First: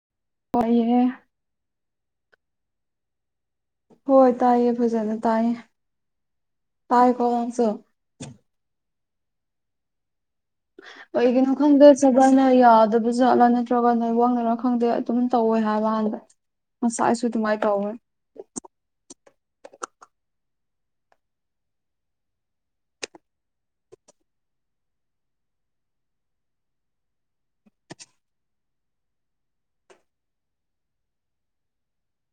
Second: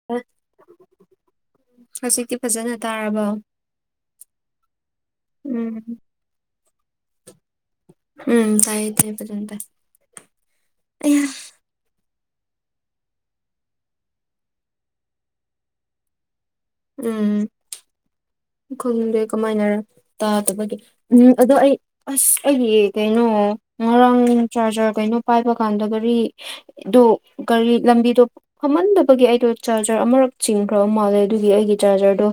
[unintelligible] ꯑꯣꯏꯌꯦ ꯍꯧꯖꯤꯛꯇꯤ ꯐꯖꯅ ꯇꯥꯔꯕꯣ ꯍꯣꯏ ꯇꯥꯏꯌꯦ ꯐꯖꯅ ꯇꯥꯏꯌꯦ ꯎꯝ ꯇꯥꯏꯀꯣ ꯅꯪꯁꯨ ꯎꯝ ꯇꯥꯏꯌꯦ ꯇꯥꯏꯌꯦ ꯐꯖꯅ ꯇꯥꯏ ꯑꯩꯌꯥ ꯑꯩꯒꯤꯅꯣ ꯈꯪꯗꯦ ꯁꯕꯔꯅ ꯌꯥꯗꯕ ꯖꯠꯂꯥ ꯅꯠꯇ꯭ꯔꯒ ꯅꯦꯠꯋꯥꯛ ꯅꯔꯥ ꯈꯪꯗꯦ ꯑꯗꯨꯝ ꯇꯧꯋꯦ ꯍꯥꯏꯕ ꯍꯥꯟꯗ [inaudible] ꯉꯁꯥꯏꯁꯨ ꯗꯨꯃꯥꯏꯟ ꯇꯩꯋꯦ ꯈꯨꯡꯗꯦ ꯀꯃꯥꯏꯅꯔ ꯇꯥꯗꯕꯒꯤ ꯎꯝ ꯑꯗꯣ ꯑꯩ ꯑꯁ ꯑꯩꯒꯤ ꯀꯩꯅꯣ ꯉꯔꯥꯡ ꯆꯥꯔꯖꯔ ꯀꯩꯅꯣ ꯄꯥꯏꯕ ꯀꯥꯟꯗ ꯃꯔꯤ ꯑꯗꯨ ꯀꯥꯔꯤ ꯂꯝꯕꯤꯗꯣ ꯐꯝꯍꯟꯗꯕꯒꯤ ꯑꯩꯗꯣ ꯆꯥꯔꯖꯔ ꯑꯃꯔꯛ ꯆꯤꯡꯈ꯭ꯔꯕ ꯃꯥꯜꯂꯦ ꯑꯗꯨꯒꯤ ꯑꯩꯒꯤ ꯆꯥꯔꯖꯔꯗꯣ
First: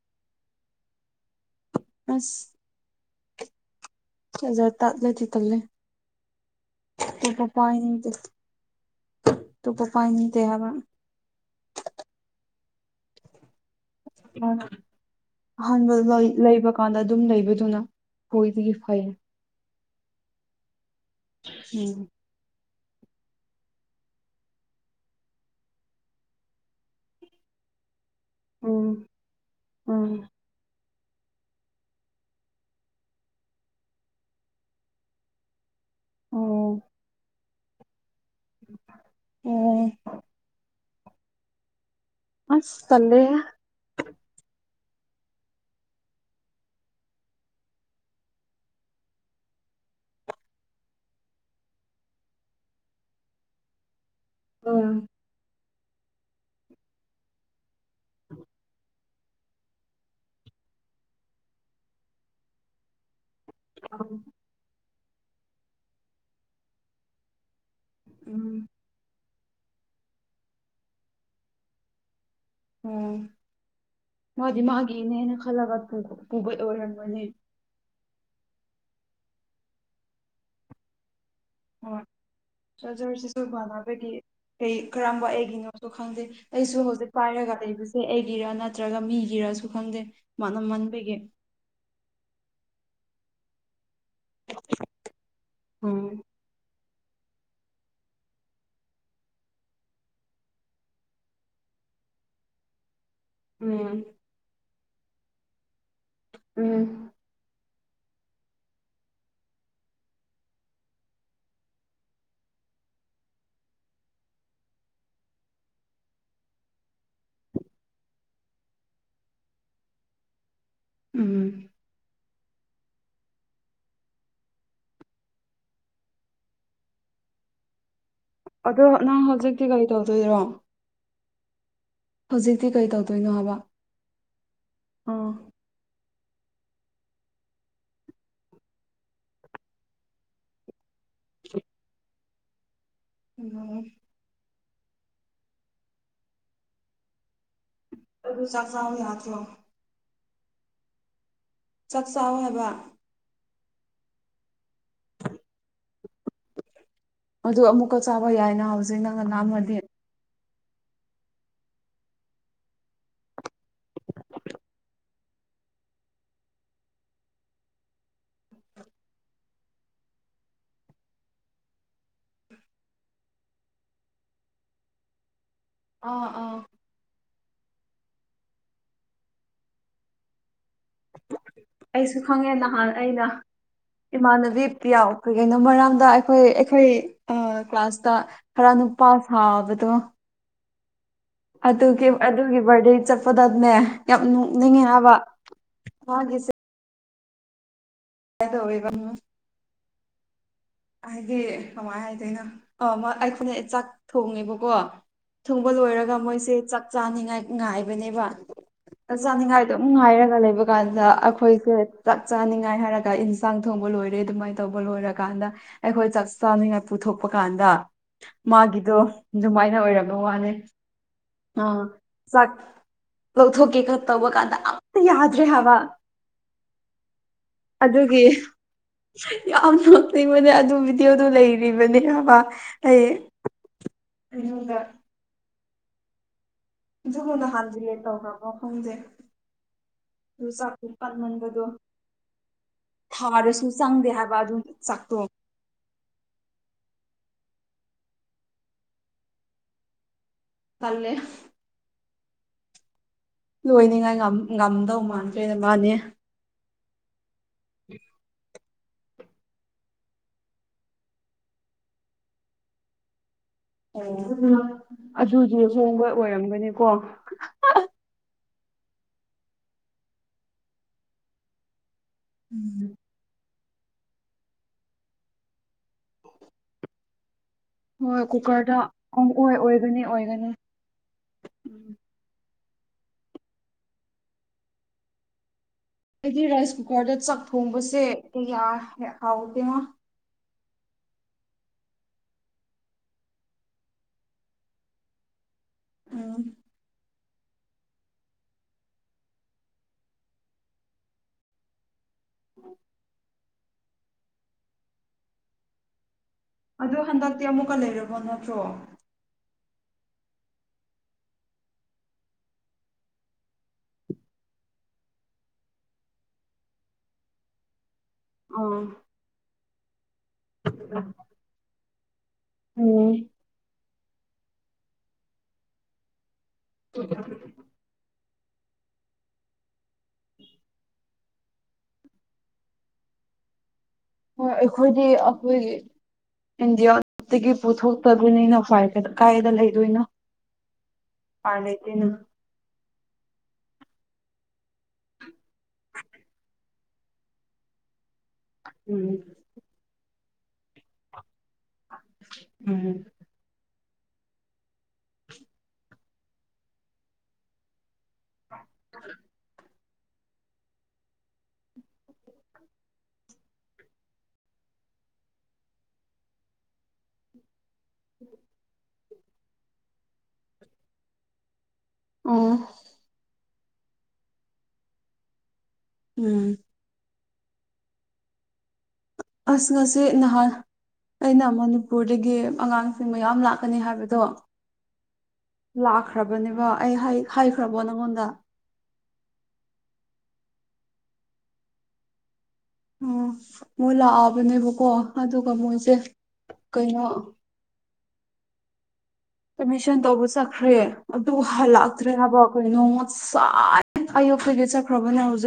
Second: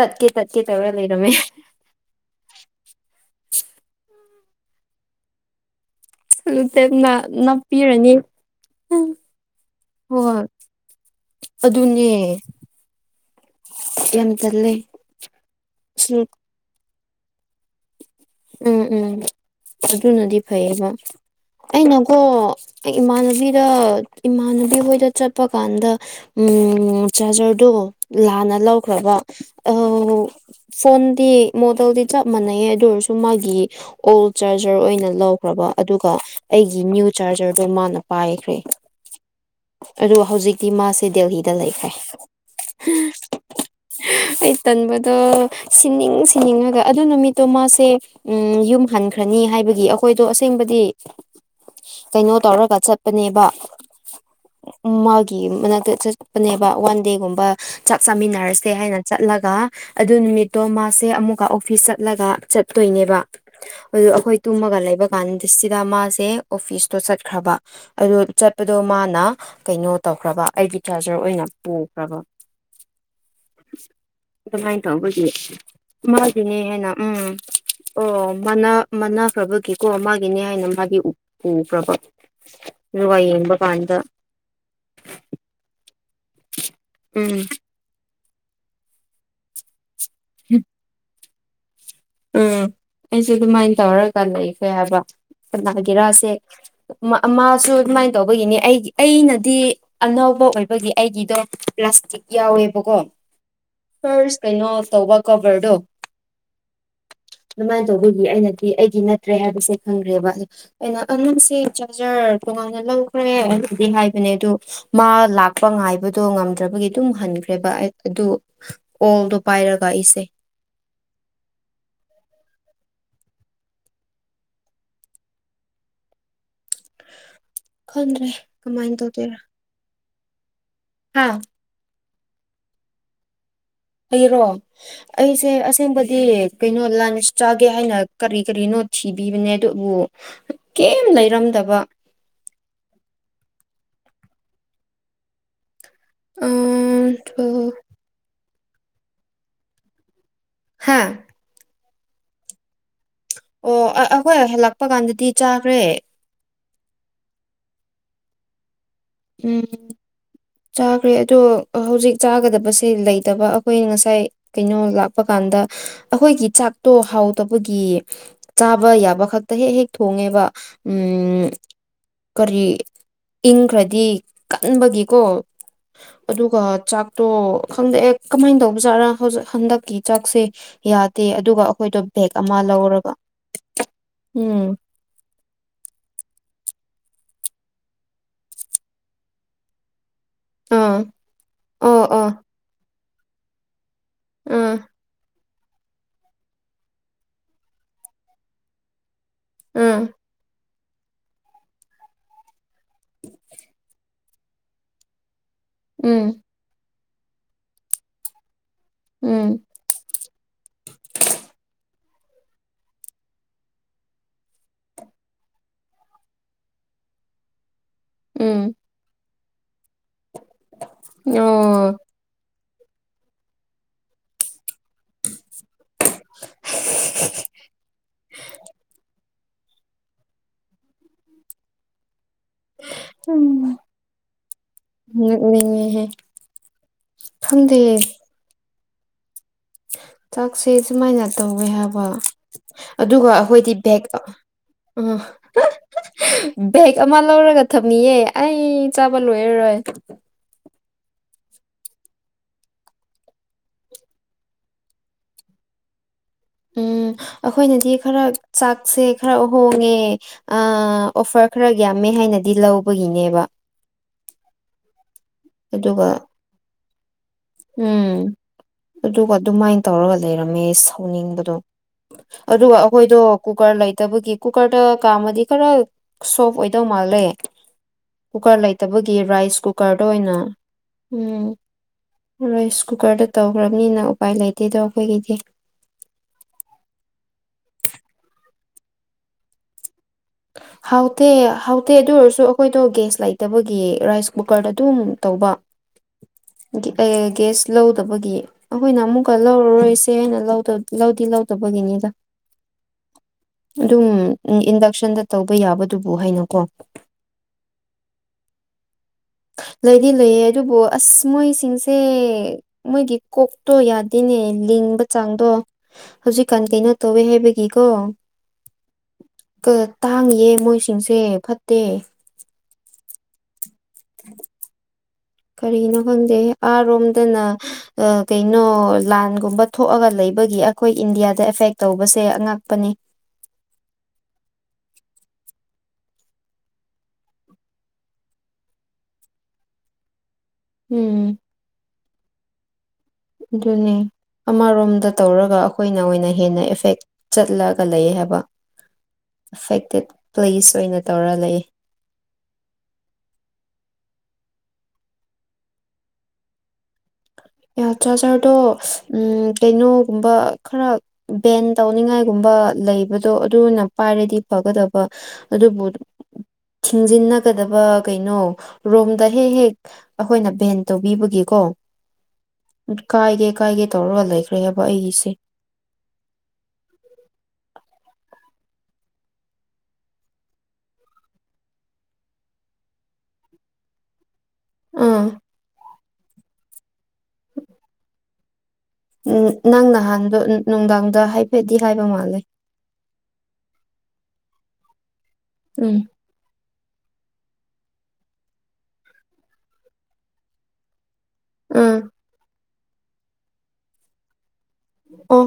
ꯇꯠꯀꯦ ꯇꯠꯀꯦ ꯇꯧꯔ ꯂꯩ ꯔꯃꯦ ꯑꯁ ꯐꯖ ꯇꯥꯠꯂꯗꯤ ꯇꯂꯦ ꯑꯗꯨ ꯇꯦꯝꯅ ꯄꯥꯏꯅꯤꯡꯗꯦ ꯅꯞꯄꯤꯔꯅꯤ ꯑꯇꯣꯞꯄ ꯄꯥꯏꯅꯤꯡꯗꯦ ꯍꯣꯏ ꯍꯥꯏꯕ ꯑꯗꯨꯅꯦ ꯌꯥꯝ ꯇꯜꯂꯦ ꯑꯍꯥꯟꯕ ꯂꯩꯕ ꯀꯥꯟꯗ ꯑꯗꯨꯝ ꯂꯩꯕꯗꯨꯅ ꯈꯣꯏꯗꯒꯤ ꯎꯝ ꯐꯩ ꯎꯝ ꯑꯗꯨꯅꯗꯤ ꯐꯩꯌꯦꯕ ꯎꯝ ꯑꯩꯅꯀꯣ ꯏꯃꯥꯟꯅꯕꯤꯗ ꯏꯃꯥꯟꯅꯕꯤ ꯍꯣꯏꯗ ꯆꯠꯄ ꯀꯥꯟꯗ ꯎꯝ ꯆꯥꯔꯖꯔꯗꯣ ꯂꯥꯟꯅ ꯎꯝ ꯂꯧꯈ꯭ꯔꯕ ꯎꯝ ꯑꯧ ꯐꯣꯟꯗꯤ ꯃꯣꯗꯦꯜꯗꯤ ꯆꯞ ꯃꯥꯟꯅꯩ ꯑꯗꯨ ꯑꯣꯏꯔꯁꯨ ꯃꯥꯒꯤ ꯑꯣꯜ ꯆꯥꯔꯖꯔ ꯑꯣꯏꯅ ꯂꯧ ꯈꯔꯥꯕ ꯑꯗꯨꯒ ꯑꯣ ꯑꯩꯒꯤ ꯅ꯭ꯌꯨ ꯆꯥꯔꯖꯔꯗꯣ ꯃꯥꯅ ꯄꯥꯏꯈ꯭ꯔꯦ ꯑꯣ ꯑꯗꯣ ꯍꯧꯖꯤꯛꯇꯤ ꯃꯥꯁꯦ ꯗꯦꯜꯍꯤꯗ ꯂꯩꯈ꯭ꯔꯦ ꯑꯁ ꯇꯂꯦꯍꯦ ꯑꯩ ꯇꯟꯕꯗꯣ ꯁꯤꯅꯤꯡ ꯁꯤꯅꯤꯡꯉꯒ ꯑꯗꯨ ꯅꯨꯃꯤꯠꯇꯣ ꯃꯥꯁꯦ ꯎꯝ ꯌꯨꯝ ꯍꯟꯈ꯭ꯔꯅꯤ ꯍꯥꯏꯕꯒꯤ ꯑꯩꯈꯣꯏꯗꯣ ꯑꯁꯦꯡꯕꯗꯤ ꯀꯩꯅꯣ ꯇꯧꯔꯒ ꯆꯠꯄꯅꯦꯕ ꯎꯝ ꯃꯥꯒꯤ ꯃꯅꯥꯛꯇ ꯆ ꯆꯠꯄꯅꯦꯕ ꯋꯥꯟ ꯗꯦꯒꯨꯝꯕ ꯆꯥꯛ ꯆꯥꯃꯤꯟꯅꯔꯁꯦ ꯍꯥꯏꯅ ꯆꯠꯂꯒ ꯑꯗꯨ ꯅꯨꯃꯤꯠꯇꯣ ꯃꯥꯁꯦ ꯑꯃꯨꯛꯀ ꯑꯣꯐꯤꯁ ꯆꯠꯂꯒ ꯆꯠꯇꯣꯏꯅꯦꯕ ꯑꯗꯨ ꯑꯩꯈꯣꯏ ꯎꯝ ꯇꯨꯝꯃꯒ ꯂꯩꯕ ꯀꯥꯟꯗ ꯁꯤꯗ ꯃꯥꯁꯦ ꯑꯣꯐꯤꯁꯇꯣ ꯆꯠꯈ꯭ꯔꯕ ꯑꯗꯨ ꯆꯠꯄꯗꯣ ꯃꯥꯅ ꯀꯩꯅꯣ ꯇꯧꯈ꯭ꯔꯕ ꯑꯩꯒꯤ ꯆꯥꯔꯖꯔ ꯑꯣꯏꯅ ꯄꯨꯈ꯭ꯔꯕ ꯎꯝ ꯃꯥꯗꯤ ꯑꯗꯨꯃꯥꯏꯅ ꯇꯧꯕꯗꯤ ꯃꯥꯒꯤꯅꯦꯅ ꯈꯜꯂꯒ ꯄꯨꯕꯩ ꯃꯥꯒꯤꯅꯦꯅ ꯍꯥꯏꯅ ꯎꯝ ꯑꯣꯏꯔꯝꯒꯅꯤ ꯑꯣ ꯃꯅꯥ ꯃꯅꯥ ꯈ꯭ꯔꯕꯒꯤꯀꯣ ꯃꯥꯒꯤꯅꯦ ꯍꯥꯏꯅ ꯃꯥꯗꯤ ꯄꯨꯈ꯭ꯔꯕ ꯍꯣꯏ ꯑꯗꯨꯒ ꯆꯥꯔꯖꯔꯁꯤꯁꯨ ꯋꯦꯡꯕ ꯀꯥꯟꯗ ꯃꯥꯟꯅꯕꯒꯤ ꯀꯩ ꯀꯔꯝꯕ ꯑꯩꯒꯤꯅꯣꯁꯨ ꯈꯪꯗꯩ ꯑꯩꯁꯨ ꯍꯧꯖꯤꯛ ꯎꯝ ꯄꯥꯏꯔꯒ ꯂꯩꯕꯁꯦ ꯁꯦ ꯑꯩꯒꯤꯔ ꯅꯠꯇ꯭ꯔꯒ ꯃꯤꯒꯤꯔꯁꯨ ꯈꯪꯗꯦ ꯃꯥꯅ ꯃꯟꯕꯒꯤ ꯎꯝ ꯑꯩꯁꯦ ꯑꯗꯨꯃꯥꯏꯅ ꯇꯧꯔꯒꯥꯟ ꯂꯩꯈꯔꯦ ꯍꯥꯏꯕ ꯎꯝ ꯀꯅꯥꯒꯤꯔꯥꯁꯦ ꯃꯥꯁꯨ ꯑꯗꯨꯃꯥꯏꯅ ꯇꯧꯕꯒꯤꯅꯦ ꯑꯩꯒꯤ ꯑꯩꯅꯗꯤ ꯑꯅꯧꯕ ꯑꯣꯏꯕꯒꯤ ꯑꯩꯒꯤꯗꯣ ꯄ꯭ꯂꯥꯁꯇꯤꯛ ꯌꯥꯎꯋꯦꯕꯀꯣ ꯎꯝ ꯐꯥ꯭ꯔꯁ ꯀꯩꯅꯣ ꯇꯧꯕ ꯀꯣꯕꯔꯗꯣ ꯎꯝ ꯑꯗꯨꯃꯥꯏꯟ ꯇꯧꯕꯒꯤ ꯑꯩꯅꯗꯤ ꯑꯩꯗꯤ ꯅꯠꯇ꯭ꯔꯦ ꯍꯥꯏꯕꯁꯦ ꯈꯪꯈ꯭ꯔꯦꯕ ꯑꯩꯅ ꯑꯅꯨꯡꯁꯤ ꯆꯥꯔꯖꯔ ꯇꯣꯉꯥꯟꯅ ꯂꯧꯈ꯭ꯔꯦ ꯑꯗꯨꯗꯨꯒꯤ ꯍꯥꯏꯕꯅꯦ ꯑꯩꯗꯨ ꯃꯥ ꯂꯥꯛꯄ ꯉꯥꯏꯕꯗꯣ ꯉꯝꯗ꯭ꯔꯕꯒꯤ ꯑꯗꯨꯝ ꯍꯟꯈ꯭ꯔꯦꯕ ꯑꯗꯨ ꯀꯣꯜꯗꯣ ꯄꯥꯏꯔꯒ ꯑꯩꯁꯦ ꯎꯝ ꯈꯟꯗ꯭ꯔꯦ ꯑꯗꯣ ꯀꯃꯥꯏꯅ ꯅꯪ ꯇꯧꯗꯣꯏꯔꯥ ꯍꯧꯖꯤꯛꯇꯤ ꯀꯔꯤ ꯇꯧꯗꯣꯏꯔꯣ ꯍꯥ ꯍꯧꯖꯤꯛꯇꯤ ꯀꯩ ꯇꯧꯗꯣꯏꯅꯣ ꯍꯥꯏꯕ ꯑꯩꯔꯣ ꯑꯥ ꯑꯩꯁꯦ ꯑꯁꯦꯡꯕꯗꯤ ꯗꯤ ꯀꯩꯅꯣ ꯂꯟꯁ ꯆꯥꯒꯦ ꯍꯥꯏꯅ ꯀꯔꯤ ꯀꯔꯤꯅꯣ ꯊꯤꯕꯤꯕꯅꯦ ꯑꯗꯨꯕꯨ ꯀꯦꯝ ꯂꯩꯔꯝꯗꯕ ꯎꯝ ꯑꯝ ꯊꯣ ꯑꯗꯨ ꯆꯥꯛ ꯆꯥꯕ ꯌꯥꯗ꯭ꯔꯣ ꯍꯥꯥ ꯆꯥꯛ ꯆꯥꯎ ꯍꯥꯏꯕ ꯑꯣ ꯑꯥ ꯑꯩꯈꯣꯏ ꯍꯦꯜꯂꯛꯄ ꯀꯥꯟꯗꯗꯤ ꯆꯥꯈ꯭ꯔꯦ ꯑꯗꯨ ꯑꯃꯨꯛꯀ ꯆꯥꯕ ꯌꯥꯏꯅ ꯍꯧꯖꯤꯛ ꯅꯪꯅ ꯎꯝ ꯂꯥꯝꯃꯗꯤ ꯆꯥꯈ꯭ꯔꯦ ꯑꯗꯨ ꯍꯧꯖꯤꯛ ꯆꯥꯒꯗꯕꯁꯦ ꯂꯩꯇꯕ ꯑꯈꯣꯏ ꯉꯁꯥꯏ ꯀꯩꯅꯣ ꯂꯥꯛꯄ ꯀꯥꯟꯗ ꯑꯈꯣꯏꯒꯤ ꯆꯥꯛꯇꯣ ꯍꯥꯎꯇꯕꯒꯤ ꯆꯥꯕ ꯌꯥꯕ ꯈꯛꯇ ꯍꯦꯛ ꯍꯦꯛ ꯊꯣꯡꯉꯦꯕ ꯎꯝ ꯀꯔꯤ ꯏꯪꯈ꯭ꯔꯗꯤ ꯀꯟꯕꯒꯤꯀꯣ ꯑꯥ ꯑꯥ ꯑꯗꯨꯒ ꯆꯥꯛ ꯇꯣ ꯈꯪꯗꯧ ꯑꯩ ꯀꯃꯥꯏꯟ ꯇꯧꯕꯖꯥꯠꯔ ꯍꯧꯖꯤ ꯍꯟꯗꯛꯀꯤ ꯆꯥꯛꯁꯦ ꯌꯥꯗꯦ ꯑꯗꯨꯒ ꯑꯩꯈꯣꯏꯗꯣ ꯑꯩꯁꯨ ꯕꯦꯛ ꯈꯪꯉꯦ ꯑꯃ ꯅꯍꯥꯟ ꯂꯧꯔꯒ ꯑꯩꯅ ꯎꯝ ꯀꯩ ꯀꯅꯣ ꯃꯔꯝꯗ ꯑꯩꯈꯣꯏ ꯑꯩꯈꯣꯏ ꯀ꯭ꯂꯥꯁꯇ ꯈꯔ ꯅꯨꯄꯥ ꯁꯥꯕꯗꯣ ꯑꯥ ꯑꯣ ꯑꯗꯨꯒꯤ ꯑꯣ ꯑꯗꯨꯒꯤ ꯕꯥꯔꯗꯦ ꯆꯠꯄꯗꯅꯦ ꯌꯥꯝ ꯑꯥ ꯅꯣꯛꯅꯤꯡꯉꯤ ꯍꯥꯏꯕ ꯋꯥꯒꯤ ꯆꯠ [unintelligible] ꯑꯝ ꯍꯥꯏꯗꯤ ꯀꯃꯥꯏ ꯍꯥꯏꯗꯣꯏꯅꯣ ꯑꯧ ꯑꯃ ꯑꯩꯈꯣꯏꯅ ꯆꯥꯛ ꯊꯣꯡꯉꯦꯕꯀꯣ ꯊꯣꯡꯕ ꯂꯣꯏꯔꯒ ꯎꯝ ꯃꯣꯏꯁꯦ ꯆꯥꯛ ꯆꯥꯅꯤꯡꯉꯥꯏ ꯉꯥꯏꯕꯅꯦꯕ ꯆꯥꯛ ꯎꯝ ꯆꯥꯅꯤꯡꯉꯥꯏꯗꯣ ꯅꯨꯡꯉꯥꯏꯔꯒ ꯂꯩꯕ ꯀꯥꯟꯗ ꯑꯩꯈꯣꯏꯁꯦ ꯆꯥꯛ ꯆꯥꯅꯤꯉꯥꯏ ꯍꯥꯏꯔꯒ ꯏꯟꯁꯥꯡ ꯊꯣꯡꯕ ꯂꯣꯏꯔꯦ ꯑꯗꯨꯃꯥꯏꯅ ꯇꯧꯕ ꯂꯣꯢꯔꯀꯥꯟꯗ ꯑꯩꯈꯣꯏ ꯆꯥꯛ ꯆꯥꯅꯤꯉꯥꯏ ꯄꯨꯊꯣꯛꯄ ꯀꯥꯟꯗ ꯎꯝ ꯃꯥꯒꯤꯗꯣ ꯑꯗꯨꯃꯥꯏꯅ ꯑꯣꯏꯔꯝ ꯕꯥ ꯋꯥꯅꯦ ꯑꯥ ꯑꯣ ꯆꯛ ꯂꯎꯊꯣꯀꯦ ꯇꯧꯕꯀꯥꯟꯗ ꯑꯠꯇ ꯌꯥꯗ꯭ꯔꯦ ꯍꯥꯏꯕ [inaudible] ꯑꯗꯨꯒꯤ ꯌꯥꯝ ꯅꯣꯛꯅꯤꯡꯕꯅꯦ ꯑꯗꯨ ꯚꯤꯗꯤꯑꯣꯗꯨ ꯂꯩꯔꯤꯕꯅꯦ ꯍꯥꯢꯔꯕꯥ ꯑꯩ ꯑꯩꯉꯣꯟꯗ ꯅꯣꯛꯅꯤꯡꯉꯤꯍꯦ ꯑꯗꯨꯒ ꯅꯍꯥꯟ ꯗꯤꯂꯦꯠ ꯇꯧꯈ꯭ꯔꯕ ꯈꯪꯗꯦ ꯑꯗꯨ ꯆꯥꯛꯁꯦ ꯆꯥꯛꯇꯨ ꯁꯨꯃꯥꯏꯅ ꯀꯟꯃꯟꯕꯗꯣ ꯇꯧꯋꯦ ꯍꯥꯏꯕ ꯑꯗꯨꯒ ꯊꯥꯔꯁꯨ ꯑꯩꯈꯣꯏꯗꯤ ꯆꯪꯗꯦ ꯕꯦꯒ ꯍꯥꯏꯕ ꯑꯗꯨ ꯆꯥꯛꯇꯣ ꯑꯥ ꯕꯦꯛ ꯑꯃ ꯂꯧꯔꯒ ꯊꯝꯃꯤꯌꯦ ꯑꯩ ꯆꯥꯕ ꯂꯣꯏꯔꯔꯣꯏ ꯇꯂꯦ ꯂꯣꯏꯅꯤꯉꯥꯏ ꯉꯝ ꯉꯝꯗꯧ ꯃꯥꯟꯗ꯭ꯔꯦ ꯃꯥꯅꯦ ꯎꯝ ꯑꯈꯣꯏꯅꯗꯤ ꯈꯔ ꯆꯥꯛꯁꯦ ꯈꯔ ꯍꯣꯡꯉꯦ ꯑꯥ ꯑꯣꯐꯔ ꯈꯔ ꯌꯥꯝꯃꯦ ꯍꯥꯏꯅꯗꯤ ꯂꯧꯕꯒꯤꯅꯦꯕ ꯑꯣ ꯑꯗꯨꯗꯨ ꯑꯗꯨꯒ ꯍꯣꯡꯕ ꯑꯣꯏꯔꯝꯒꯅꯤꯀꯣ ꯎꯝ ꯑꯗꯨꯒ ꯑꯗꯨꯃꯥꯏꯟ ꯇꯧꯔꯒ ꯂꯩꯔꯝꯃꯦ ꯁꯧꯅꯤꯡꯕꯗꯣ ꯑꯗꯨꯒ ꯑꯩꯈꯣꯏꯗꯣ ꯀꯨꯀꯔ ꯂꯩꯇꯕꯒꯤ ꯀꯨꯀꯔꯗ ꯀꯥꯝꯃꯗꯤ ꯈꯔ ꯁꯣꯐ ꯑꯣꯏꯗꯧ ꯃꯥꯜꯂꯦ ꯍꯣꯏ ꯀꯨꯀꯔ ꯀꯨꯀꯔꯗ ꯂꯩꯇꯕꯒꯤ ꯑꯣꯏ ꯔꯥꯏꯁ ꯑꯣꯏꯒꯅꯤ ꯀꯨꯀꯔꯗ ꯑꯣꯏꯅ ꯑꯣꯏꯒꯅꯤ ꯎꯝ ꯔꯥꯏꯁ ꯀꯨꯀꯔꯗ ꯇꯧꯈ꯭ꯔꯝꯅꯤꯅ ꯎꯄꯥꯏ ꯂꯩꯇꯦꯗꯣ ꯑꯩꯈꯣꯏꯒꯤꯗꯤ ꯑꯩꯗꯤ ꯔꯥꯏꯁ ꯀꯨꯀꯔꯗ ꯆꯥꯛ ꯊꯣꯡꯕꯁꯦ ꯀꯌꯥ ꯍꯥꯎ ꯍꯥꯎꯇꯦꯉꯣ ꯍꯥꯎꯇꯦ ꯍꯥꯎꯇꯦ ꯑꯗꯨ ꯑꯣꯏꯔꯁꯨ ꯑꯩꯈꯣꯏꯗꯣ ꯒꯦꯁ ꯂꯩꯇꯕꯒꯤ ꯔꯥꯏꯁ ꯀꯨꯀꯔꯗ ꯑꯗꯨꯝ ꯇꯧꯕ ꯎꯝ ꯒꯦ ꯑꯥ ꯒꯦꯁ ꯂꯧꯗꯕꯒꯤ ꯑꯩꯈꯣꯏꯅ ꯑꯃꯨꯛꯀ ꯂꯧꯔꯔꯣꯏꯁꯦꯅ ꯂꯧꯗꯞ ꯂꯧꯗꯤ ꯂꯧꯗꯕꯒꯤꯅꯤꯗ ꯑꯗꯨꯝ ꯎꯝ ꯏꯟꯗꯛꯁꯟꯗ ꯇꯧꯕ ꯌꯥꯕꯗꯨꯕꯨ ꯍꯩꯅꯀꯣ ꯗꯣ ꯍꯟꯗꯛꯇꯤ ꯑꯃꯨꯛꯀ ꯂꯩꯔꯕꯣ ꯅꯠꯇ꯭ꯔꯣ ꯂꯩꯗꯤ ꯂꯩꯌꯦ ꯑꯗꯨꯕꯨ ꯑꯁ ꯃꯣꯏꯁꯤꯡꯁꯦ ꯃꯣꯏꯒꯤ ꯀꯣꯛꯇꯣ ꯌꯥꯗꯦꯅꯦ ꯂꯤꯡꯕ ꯆꯥꯡꯗꯣ ꯍꯧꯖꯤꯛꯀꯥꯟ ꯀꯩꯅꯣ ꯇꯧꯋꯦ ꯍꯥꯏꯕꯒꯤꯀꯣ ꯑꯣ ꯀꯥ ꯇꯥꯡꯉꯤꯌꯦ ꯃꯣꯏꯁꯤꯡꯁꯦ ꯐꯠꯇꯦ ꯎꯝ ꯀꯔꯤꯅꯣ ꯈꯪꯗꯦ ꯑꯥꯔꯣꯝꯗꯅ ꯑꯥ ꯀꯩꯅꯣ ꯂꯥꯟꯒꯨꯝꯕ ꯊꯣꯛꯑꯒ ꯂꯩꯕꯒꯤ ꯑꯩꯈꯣꯏ ꯏꯟꯗꯤꯌꯥꯗ ꯑꯦꯐꯦꯛ ꯇꯧꯕꯁꯦ ꯑꯉꯥꯛꯄꯅꯦ ꯍꯣꯏ ꯑꯩꯈꯣꯏꯗꯤ ꯑꯩꯈꯣꯏꯒꯤ ꯏꯟꯗꯤꯌꯥꯗꯒꯤ ꯄꯨꯊꯣꯛꯇꯕꯅꯤꯅ ꯐꯥꯏ ꯀꯥꯏꯗ ꯂꯩꯗꯣꯏꯅꯣ ꯎꯝ ꯎꯄꯥꯏ ꯂꯩꯇꯦꯅ ꯑꯗꯨꯅꯦ ꯑꯃꯥꯔꯣꯝꯗ ꯇꯧꯔꯒ ꯑꯩꯈꯣꯏꯅ ꯑꯣꯏꯅ ꯍꯦꯟꯅ ꯑꯦꯐꯦꯛ ꯆꯠꯂꯒ ꯂꯩꯌꯦ ꯍꯥꯏꯕ ꯎꯝ ꯑꯐꯦꯛꯇꯦꯠ ꯄ꯭ꯂꯦꯁ ꯑꯣꯏꯅ ꯇꯧꯔ ꯂꯩ ꯎꯝ [inaudible] ꯌꯥ ꯆꯥꯔꯖꯔꯗꯣ ꯎꯝ ꯀꯩꯅꯣꯒꯨꯝꯕ ꯈꯔ ꯕꯦꯟ ꯇꯧꯅꯤꯉꯥꯏꯒꯨꯝꯕ ꯂꯩꯕꯗꯣ ꯑꯗꯨꯅ ꯄꯥꯏꯔꯗꯤ ꯐꯒꯗꯕꯥ ꯑꯗꯨꯕꯨ ꯊꯤꯡꯖꯤꯟꯅꯛ ꯀꯥꯗꯕ ꯀꯩꯅꯣ ꯔꯣꯝꯗ ꯍꯦ ꯍꯦꯛ ꯑꯩꯈꯣꯏꯅ ꯚꯦꯟ ꯇꯧꯕꯤꯕꯒꯤꯀꯣ ꯎꯝ ꯀꯥꯏꯒꯦ ꯀꯥꯏꯒꯦ ꯇꯧꯔꯒ ꯂꯩꯈ꯭ꯔꯦꯕ ꯑꯩꯒꯤꯁꯦ ꯎꯝ ꯑꯁ ꯉꯁꯤ ꯅꯍꯥꯟ ꯑꯩꯅ ꯃꯅꯤꯄꯨꯔꯗꯒꯤ ꯑꯉꯥꯡꯁꯤꯡ ꯃꯌꯥꯝ ꯂꯥꯛꯀꯅꯤ ꯍꯥꯏꯕꯗꯣ ꯑꯥ ꯂꯥꯛꯈ꯭ꯔꯕꯅꯦꯕ ꯑꯩ ꯍꯥꯏ ꯍꯥꯏꯈ꯭ꯔꯕꯣ ꯅꯪꯉꯣꯟꯗ ꯎꯝ ꯅꯪ ꯅꯍꯥꯟꯗꯣ ꯅꯨ ꯅꯨꯡꯗꯥꯡꯗ ꯍꯥꯏꯐꯦꯠꯗꯤ ꯍꯥꯏꯕ ꯃꯥꯜꯂꯦ ꯑꯣ ꯃꯣꯏ ꯂꯥꯛꯑꯕꯅꯦꯕꯀꯣ ꯑꯗꯨꯒ ꯃꯣꯏꯁꯦ ꯎꯝ ꯀꯩꯅꯣ ꯑꯦꯃꯤꯁꯟ ꯇꯧꯕ ꯆꯠꯈ꯭ꯔꯦ ꯑꯗꯨ ꯎꯝ ꯍꯥꯜꯂꯛꯇ꯭ꯔꯦ ꯍꯥꯏꯕꯛ ꯀꯔꯤꯅꯣ ꯉꯁꯥꯥꯏ ꯑꯌꯨꯛꯇꯒꯤ ꯆꯠ ꯑꯣ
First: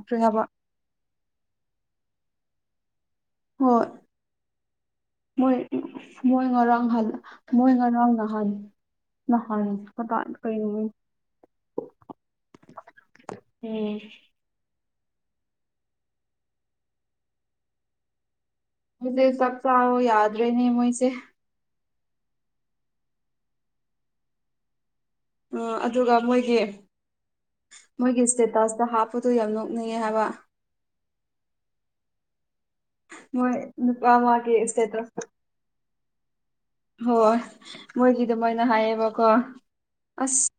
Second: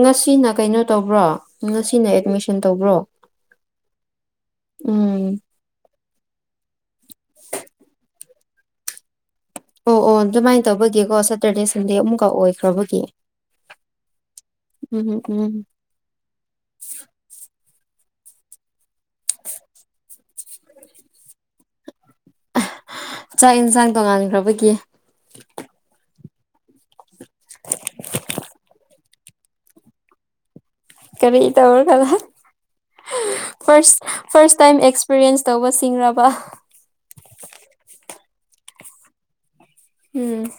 ꯉꯁꯤꯅ ꯀꯩꯅꯣ ꯇꯧꯕ꯭ꯔꯣ ꯉꯁꯤꯅ ꯑꯦꯠꯃꯤꯁꯟ ꯇꯧꯕ꯭ꯔꯣ ꯍꯣꯏ ꯎꯝ ꯃꯣꯏ ꯑꯁ ꯃꯣꯏ ꯉꯔꯥꯡ ꯍꯜ ꯃꯣꯏ ꯉꯔꯥꯡ ꯅꯍꯥꯟ ꯅꯍꯥꯟ ꯑꯣ ꯑꯣ ꯀꯗꯥꯏ ꯑꯗꯨꯃꯥꯏ ꯀꯩꯅꯣ ꯎꯝ ꯇꯧꯕꯒꯤꯀꯣ ꯁꯇꯔꯗꯦ ꯁꯟꯗꯦ ꯑꯃꯨꯛꯀ ꯑꯣꯏꯈ꯭ꯔꯕꯒꯤ ꯎꯝ ꯎꯝ ꯎꯝ ꯃꯣꯏꯖꯦ ꯆꯥꯛ ꯆꯥꯔꯣ ꯌꯥꯗ꯭ꯔꯦꯅꯦ ꯃꯣꯏꯁꯦ [unintelligible] ꯆꯥꯛ ꯌꯦꯟꯁꯥꯡ ꯇꯣꯡꯉꯥꯟꯈ꯭ꯔꯕꯒꯤ ꯎꯝ ꯑꯗꯨꯒ ꯃꯣꯏꯒꯤ ꯃꯣꯏꯒꯤ ꯏꯁꯇꯦꯇꯁꯇ ꯍꯥꯞꯄꯗꯣ ꯌꯥꯝ ꯅꯣꯛꯅꯤꯡꯉꯦ ꯍꯥꯏꯕ ꯀꯔꯤ ꯇꯧꯔꯒ [unintelligible] ꯃꯣꯏ ꯐꯥꯔ꯭ꯁ ꯅꯨꯄꯥ ꯑꯃꯒꯤ ꯐꯔ꯭ꯁ ꯇꯥꯏꯝ ꯏꯁꯇꯦꯇꯁ ꯑꯦꯛꯁꯄꯤꯔꯤꯌꯦꯟꯁ ꯇꯧꯕ ꯁꯤꯡꯔꯕ ꯍꯣꯏ ꯃꯣꯏꯒꯤ ꯑꯗꯨꯃꯥꯏꯅ ꯍꯥꯏꯌꯦꯕꯀꯣ ꯎꯝ ꯑꯁ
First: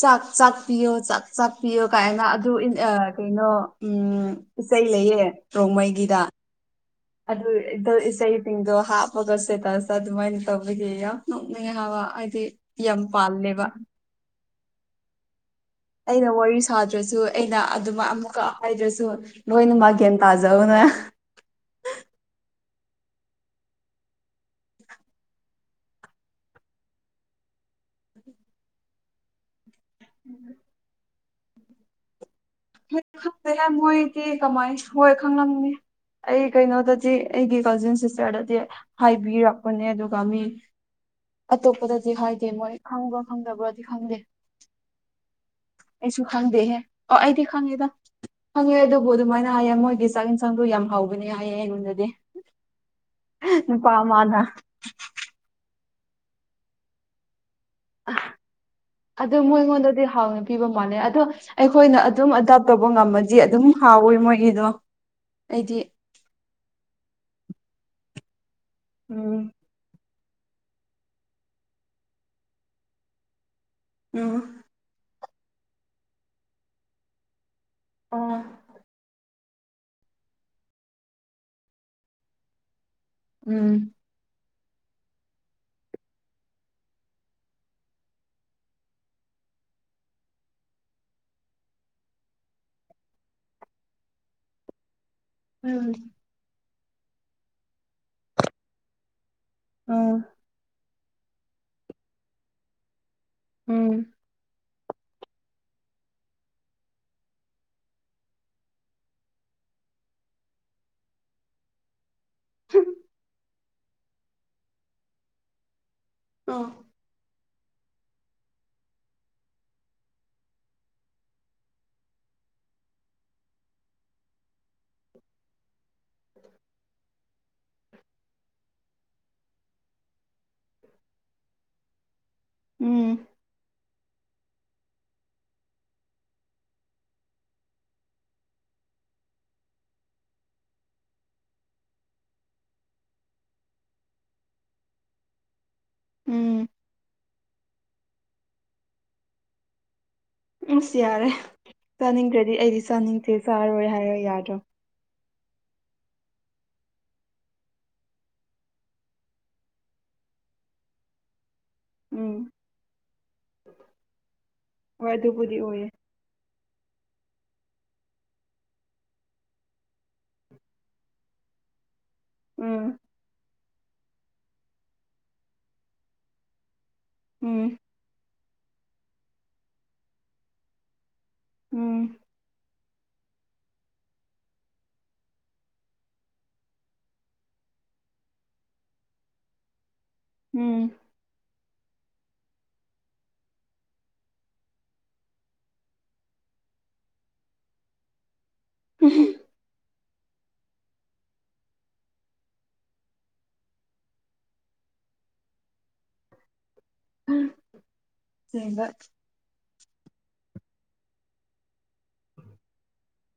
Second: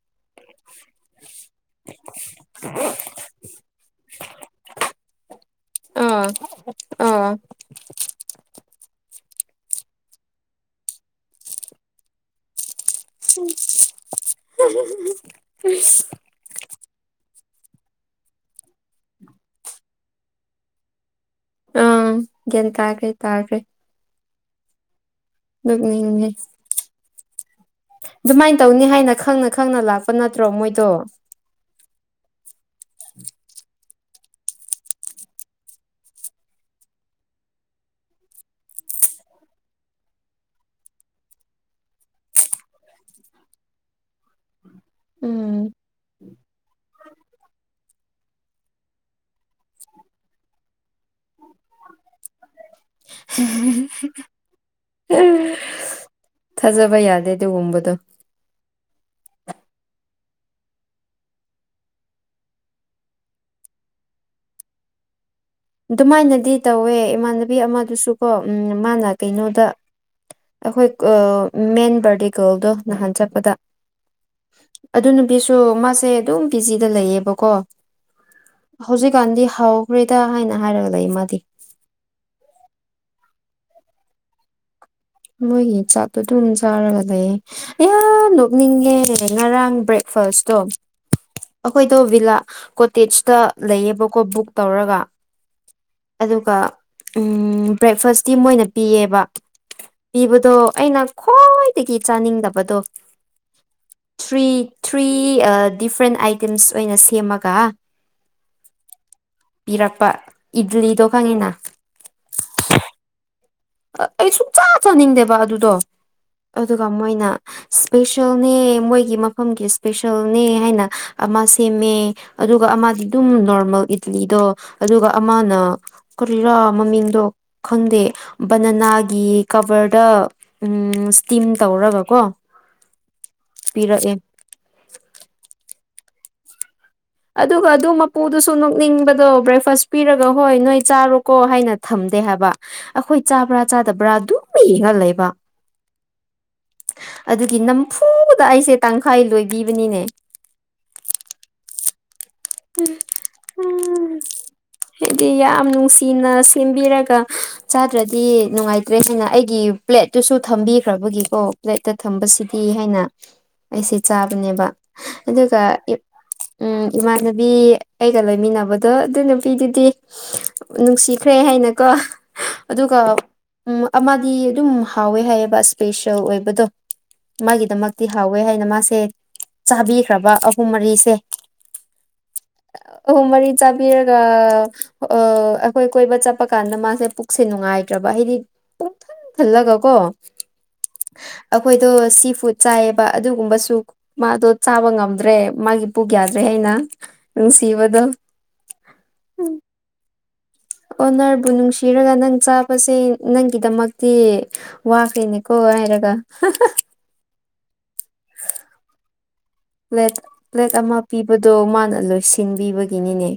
ꯆꯥꯛ ꯆꯥꯛ ꯄꯤꯌꯣ ꯆꯥꯛ ꯆꯥꯛ ꯄꯤꯌꯣ ꯀꯥꯏꯅ ꯑꯗꯨ ꯏꯟ ꯑ ꯀꯩꯅꯣ ꯎꯝ ꯏꯁꯩ ꯂꯩꯌꯦ ꯔꯣꯡꯃꯩꯒꯤꯗ ꯑꯥ ꯑꯥ ꯑꯗꯨ ꯑꯦꯗꯜ ꯏꯁꯩ ꯁꯤꯡꯗꯣ ꯍꯥꯞꯄꯒ ꯁꯇꯦꯇꯁꯇ ꯑꯗꯨꯃꯥꯏꯅ ꯇꯧꯕꯒꯤ ꯌꯥꯝ ꯅꯣꯛꯅꯤꯡꯉꯦ ꯍꯥꯏꯕ ꯑꯩꯗꯤ ꯎꯝ [unintelligible] ꯑꯩꯅ ꯋꯥꯔꯤ ꯁꯥꯗ꯭ꯔꯁꯨ ꯑꯩꯅ ꯑꯗꯨꯝ ꯃꯥ ꯑꯃꯨꯛꯀ ꯍꯥꯏꯗ꯭ꯔꯁꯨ ꯂꯣꯏꯅꯃꯛ ꯒ꯭ꯌꯥꯟ ꯇꯥꯖꯧꯅ ꯑꯥ ꯒ꯭ꯌꯥꯟ ꯇꯥꯈ꯭ꯔꯦ ꯇꯥꯈ꯭ꯔꯦ ꯅꯣꯛꯅꯤꯡꯉꯦ ꯑꯗꯨꯃꯥꯏ ꯇꯧꯅꯤ ꯍꯥꯏꯅ ꯈꯪꯉ ꯈꯪꯅ ꯂꯥꯛꯄ ꯅꯠꯇ꯭ꯔꯣ ꯃꯣꯏꯗꯣ ꯍꯣꯏ ꯈꯪꯗꯦꯍꯦ ꯃꯣꯏꯗꯤ ꯀꯃꯥꯏ ꯁꯣꯏ ꯈꯪꯂꯝꯅꯤ ꯑꯩ ꯀꯩꯅꯣꯗꯗꯤ ꯑꯩꯒꯤ ꯀꯖꯤꯟ ꯁꯤꯁꯇꯔꯗꯗꯤ ꯍꯥꯏꯕꯤꯔꯛꯄꯅꯦ ꯑꯗꯨꯒ ꯃꯤ ꯑꯇꯣꯞꯄꯗꯗꯤ ꯍꯥꯏꯗꯦ ꯃꯣꯏ ꯈꯪꯕ꯭ꯔꯥ ꯈꯪꯗꯕ꯭ꯔꯗꯤ ꯈꯪꯗꯦ ꯎꯝ ꯑꯩꯁꯨ ꯈꯪꯗꯦꯍꯦ ꯑꯣ ꯑꯩꯗꯤ ꯈꯥꯡꯉꯦꯗ ꯈꯪꯉꯦ ꯑꯗꯨꯕꯨ ꯑꯗꯨꯃꯥꯏꯅ ꯍꯥꯏꯌꯦ ꯃꯣꯏꯒꯤ ꯆꯥꯛ ꯑꯦꯟꯁꯥꯡꯗꯣ ꯌꯥꯝ ꯍꯥꯎꯕꯅꯦ ꯍꯥꯏꯌꯦ ꯑꯩꯉꯣꯟꯗꯗꯤ [unintelligible] ꯅꯨꯄꯥ ꯑꯃꯥꯅ ꯊꯥꯖꯕ ꯌꯥꯗꯦ ꯑꯗꯨꯒꯨꯝꯕꯗꯣ ꯑꯗꯣ ꯃꯣꯏꯉꯣꯟꯗꯗꯤ ꯍꯥꯎꯅ ꯄꯤꯕ ꯃꯥꯜꯂꯦ ꯑꯗꯣ ꯑꯩꯈꯣꯏꯅ ꯑꯗꯨꯝ ꯑꯗꯥꯞ ꯇꯧꯕ ꯉꯝꯃꯗꯤ ꯑꯗꯨꯝ ꯍꯥꯎꯋꯦ ꯃꯣꯏꯒꯤꯗꯣ ꯑꯩꯗꯤ ꯑꯗꯨꯃꯥꯏꯅꯗꯤ ꯇꯧꯋꯦ ꯏꯃꯥꯟꯅꯕꯤ ꯑꯃꯗꯨꯁꯨꯀꯣ ꯎꯝ ꯃꯥꯅ ꯎꯝ ꯀꯩꯅꯣꯗ ꯑꯩꯈꯣꯏ ꯑ ꯃꯦꯟ ꯕꯥꯔꯗꯦ ꯒꯔꯜꯗꯣ ꯅꯍꯥꯟ ꯆꯠꯄꯗ ꯑꯣ ꯑꯗꯨ ꯅꯨꯄꯤꯁꯨ ꯃꯥꯁꯦ ꯑꯗꯨꯝ ꯄꯤ ꯖꯤꯗ ꯂꯩꯌꯦꯕꯀꯣ ꯑꯣ ꯍꯧꯖꯤꯛꯀꯥꯟꯗꯤ ꯍꯥꯎꯈ꯭ꯔꯦꯗ ꯍꯥꯏꯅ ꯍꯥꯏꯔꯒ ꯂꯩ ꯃꯥꯗꯤ ꯎꯝ ꯃꯣꯏꯒꯤ ꯆꯥꯛꯇꯨ ꯑꯗꯨꯝ ꯆꯥꯔꯒ ꯂꯩꯌꯦ ꯌꯥꯝ ꯅꯣꯛꯅꯤꯡꯉꯦ ꯉꯔꯥꯡ ꯕ꯭ꯔꯦꯛꯐꯥꯁꯇꯣ ꯑꯈꯣꯏꯗꯣ ꯚꯤꯂꯥ ꯀꯣꯇꯦꯖꯇ ꯂꯩꯌꯦꯕꯀꯣ ꯕꯨꯛ ꯇꯧꯔꯒ ꯎꯝ ꯑꯗꯨꯒ ꯎꯝ ꯕ꯭ꯔꯦꯛꯐꯥꯁꯇꯤ ꯃꯣꯏꯅ ꯄꯤꯌꯦꯕ ꯄꯤꯕꯗꯣ ꯑꯩꯅ ꯈ꯭ꯋꯥꯏꯗꯒꯤ ꯆꯥꯅꯤꯡꯗꯕꯗꯣ ꯎꯝ ꯊ꯭ꯔꯤ ꯊ꯭ꯔꯤ ꯑꯥ ꯗꯤꯐ꯭ꯔꯦꯟ ꯑꯥꯏꯇꯦꯝꯁ ꯑꯣꯏꯅ ꯁꯦꯝꯃꯒ ꯄꯤꯔꯛꯄ ꯏꯗꯂꯤꯗꯣ ꯈꯪꯉꯤꯅ ꯑ ꯑꯩ ꯁꯨꯛꯆꯥ ꯆꯥꯅꯤꯡꯗꯦꯕ ꯑꯗꯨꯗꯣ ꯑꯣ ꯑꯗꯨꯒ ꯃꯣꯏꯅ ꯏꯁꯄꯦꯁꯦꯜꯅꯦ ꯃꯣꯏꯒꯤ ꯃꯐꯝꯒꯤ ꯏꯁꯄꯦꯁꯦꯜꯅꯦ ꯍꯥꯏꯅ ꯑꯃ ꯁꯦꯝꯃꯦ ꯑꯗꯨꯒ ꯑꯃꯗꯤ ꯑꯗꯨꯝ ꯅꯣꯔꯃꯦꯜ ꯏꯗꯂꯤꯗꯣ ꯑꯗꯨꯒ ꯑꯃꯅ ꯀꯔꯤꯔꯥ ꯃꯃꯤꯡꯗꯣ ꯈꯪꯗꯦ ꯕꯅꯅꯥꯒꯤ ꯀꯚ꯭ꯔꯗ ꯎꯝ ꯁ꯭ꯇꯤꯝ ꯇꯧꯔꯒꯀꯣ ꯎꯝ ꯄꯤꯔꯛꯑꯦ ꯑꯗꯨꯒ ꯑꯗꯨ ꯃꯄꯨꯗꯨꯁꯨ ꯅꯣꯛꯅꯤꯡꯕꯗꯣ ꯕ꯭ꯔꯦꯛꯐꯥꯁ ꯄꯤꯔꯒ ꯍꯣꯏ ꯅꯣꯏ ꯆꯥꯔꯣꯀꯣ ꯍꯥꯏꯅ ꯊꯝꯗꯦ ꯍꯥꯏꯕ ꯑꯈꯣꯏ ꯆꯥꯕ꯭ꯔꯥ ꯆꯥꯗꯕ꯭ꯔꯥ ꯑꯗꯨꯝ ꯌꯦꯡꯉ ꯂꯩꯕ ꯎꯝ ꯑꯗꯨꯒꯤ ꯅꯝꯐꯨꯗ ꯑꯩꯁꯦ ꯇꯪꯈꯥꯏ ꯂꯣꯏꯕꯤꯕꯅꯤꯅꯦ ꯑꯁ ꯌꯥꯔꯦ ꯆꯥꯅꯤꯡꯗ꯭ꯔꯗꯤ ꯑꯩꯗꯤ ꯆꯥꯅꯤꯡꯗꯦ ꯆꯥꯔꯣꯏ ꯎꯝ ꯍꯥꯏꯔ ꯌꯥꯗ꯭ꯔꯣ ꯍꯥꯏꯗꯤ ꯌꯥꯝ ꯅꯨꯡꯁꯤꯅ ꯁꯦꯝꯕꯤꯔꯒ ꯆꯥꯗ꯭ꯔꯗꯤ ꯅꯨꯡꯉꯥꯏꯇ꯭ꯔꯦꯗꯅ ꯑꯩꯒꯤ ꯄ꯭ꯂꯦꯠꯇꯨꯁꯨ ꯊꯝꯕꯤꯈ꯭ꯔꯕꯒꯤꯀꯣ ꯄ꯭ꯂꯦꯠꯇ ꯎꯝ ꯊꯝꯕꯁꯤꯗꯤ ꯍꯥꯏꯅ ꯑꯩꯁꯦ ꯆꯥꯕꯅꯦꯕ ꯍꯣꯏ ꯑꯗꯨꯕꯨꯗꯤ ꯑꯗꯨꯒ ꯑꯣꯏꯌꯦ ꯎꯝ ꯏꯃꯥꯅ ꯕꯤ ꯑꯩꯒ ꯂꯩꯃꯤꯟꯅꯕꯗꯣ ꯑꯗꯨ ꯅꯨꯄꯤꯗꯨꯗꯤ ꯅꯨꯡꯁꯤꯈ꯭ꯔꯦ ꯍꯥꯏꯅꯀꯣ ꯎꯝ ꯑꯗꯨꯒ ꯎꯝ ꯑꯃꯗꯤ ꯑꯗꯨꯝ ꯍꯥꯎꯋꯦ ꯍꯥꯏꯌꯦꯕ ꯏꯁꯄꯦꯁꯦꯜ ꯑꯣꯏꯕꯗꯣ ꯎꯝ ꯃꯥꯒꯤꯗꯃꯛꯇꯤ ꯍꯥꯎꯋꯦ ꯍꯥꯏꯅ ꯃꯥꯁꯦ ꯆꯥꯕꯤꯈ꯭ꯔꯕ ꯑꯍꯨꯝ ꯃꯔꯤꯁꯦ ꯎꯝ ꯑꯍꯨꯝ ꯃꯔꯤ ꯆꯥꯕꯤꯔꯒ ꯑꯥ ꯑꯈꯣꯏ ꯀꯣꯏꯕ ꯆꯠꯄ ꯀꯥꯟꯗ ꯃꯥꯁꯦ ꯄꯨꯛ ꯁꯦ ꯅꯨꯡꯉꯥꯏꯇ꯭ꯔꯕ ꯍꯥꯏꯗꯤ ꯄꯨꯡꯊꯟ ꯊꯜꯂꯒ ꯀꯣ ꯎꯝ ꯑꯈꯣꯏꯗꯣ ꯁꯤ ꯐꯨꯗ ꯆꯥꯏꯌꯦꯕ ꯑꯗꯨꯒꯨꯝꯕꯁꯨ ꯃꯥꯗꯣ ꯆꯥꯕ ꯉꯝꯗ꯭ꯔꯦ ꯃꯥꯒꯤ ꯄꯨꯛ ꯌꯥꯗ꯭ꯔꯦ ꯍꯥꯏꯅ ꯅꯨꯡꯁꯤꯕꯗꯣ [unintelligible] ꯑꯣꯅꯔꯕꯨ ꯅꯨꯡꯁꯤꯔꯒ ꯅꯪ ꯆꯥꯕꯁꯦ ꯅꯪꯒꯤꯗꯃꯛꯇꯤ ꯋꯥꯈ꯭ꯔꯦꯅꯦꯀꯣ ꯍꯥꯏꯔꯒ ꯍꯍꯥ [unintelligible] ꯀꯩꯕ ꯄ꯭ꯂꯦꯠ ꯄ꯭ꯂꯦꯠ ꯑꯃ ꯄꯤꯕꯗꯣ ꯃꯥꯅ ꯂꯣꯏꯁꯤꯟꯕꯤꯕꯒꯤꯅꯤꯅꯦ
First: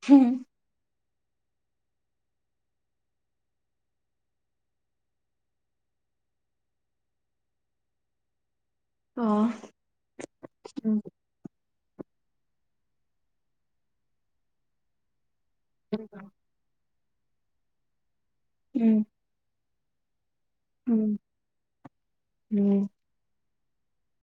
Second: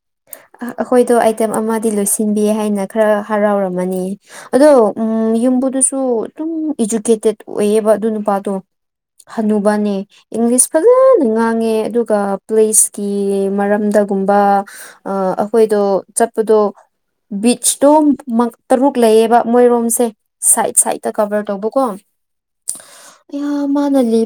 [unintelligible] ꯑꯈꯣꯏꯗꯣ ꯑꯥꯏꯇꯦꯝ ꯑꯃꯗꯤ ꯂꯣꯏꯁꯤꯟꯕꯤ ꯍꯥꯏꯅ ꯈꯔ ꯍꯔꯥꯎꯔꯝꯃꯅꯤ ꯑꯗꯣ ꯎꯝ ꯌꯨꯝꯕꯨꯗꯨꯁꯨ ꯑꯗꯨꯝ ꯏꯖꯨꯀꯦꯇꯦꯠ ꯑꯣꯏꯌꯦꯕ ꯑꯗꯨ ꯅꯨꯄꯥꯗꯣ ꯑꯣ ꯍꯅꯨꯕꯅꯦ ꯏꯪꯂꯤꯁ ꯐꯖꯅ ꯉꯥꯡꯉꯦ ꯑꯗꯨꯒ ꯄ꯭ꯂꯦꯁꯀꯤ ꯃꯔꯝꯗꯥꯒꯨꯝꯕ ꯑꯥ ꯑꯈꯣꯏꯗꯣ ꯆꯠꯄꯗꯣ ꯕꯤꯠꯁꯇꯨꯝ ꯃꯛ ꯇꯔꯨꯛ ꯎꯝ ꯂꯩꯌꯦꯕ ꯃꯣꯏꯔꯣꯝꯁꯦ ꯁꯥꯏꯠ ꯁꯥꯏꯗꯠꯇꯥ ꯎꯝ ꯀꯥꯕꯔ ꯇꯧꯕꯀꯣ ꯑꯩꯌꯥ ꯃꯥꯅ ꯂꯤꯞ